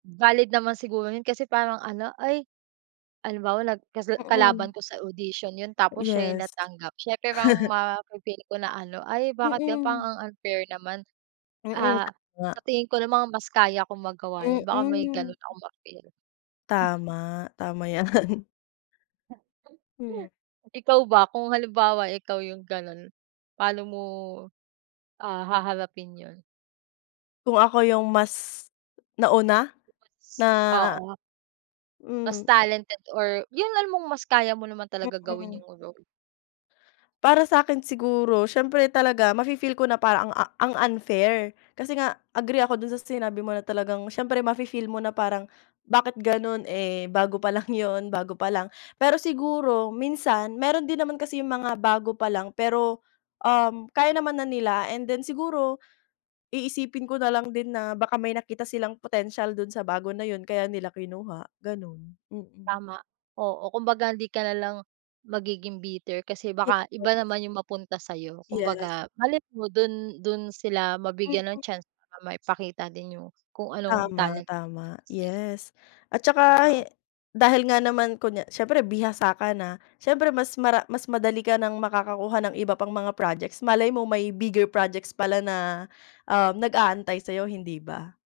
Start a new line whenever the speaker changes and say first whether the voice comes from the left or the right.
right: Valid naman siguro 'yun kasi parang ano, ay, halimbawa nag kasla
left: Mm.
right: kalaban ko sa audition 'yun tapos siya 'yung
left: Yes.
right: natanggap siyempre mang mafe-feel ko na ano, "Ay bakit gano'n parang
left: Mm.
right: ang unfair naman,
left: Mm, oo
right: ah, sa
left: nga.
right: tingin ko naman mas kaya kong magawa 'yun," baka may
left: Mm.
right: gano'n akong ma-feel.
left: Tama, tama, 'yan. Hmm.
right: Ikaw ba, kung halimbawa ikaw 'yung gano'n, pano mo, ah, haharapin 'yun?
left: Kung ako 'yung mas nauna
right: 'Yung
left: na
right: mas oo. Mas
left: hmm.
right: talented or 'yun alam mong mas kaya mo naman talaga gawin
left: Mm.
right: 'yung role.
left: Para sa akin siguro siyempre talaga mafe-feel ko na parang ang, a ang unfair, kasi nga agree ako do'n sa sinabi mo na talagang siyempre mafe-feel mo na parang bakit gano'n, eh, bago pa lang 'yun, bago pa lang. Pero siguro minsan meron din naman kasi 'yung mga bago pa lang pero, um, kaya naman na nila and then siguro iisipin ko nalang din na baka may nakita silang potensiyal do'n sa bago na 'yun, kaya nila kinuha gano'n, mm.
right: Tama, oo. Kumbaga hindi ka nalang magiging bitter kasi baka
left: [unintelligible]
right: iba naman 'yung mapunta sa'yo,
left: Yes.
right: kumbaga malay mo do'n do'n sila mabigyan ng
left: Mm.
right: chance, para maipakita din 'yung kung anong
left: Tama,
right: talent na
left: tama,
right: meron sila.
left: yes. At
right: 'Di
left: saka he
right: ba?
left: dahil nga naman kunya siyempre bihasa ka na siyempre mas mara mas madali ka ng makakakuha ng iba pang mga projects, malay mo may bigger projects pala na, um, nag-aantay sa'yo, hindi ba?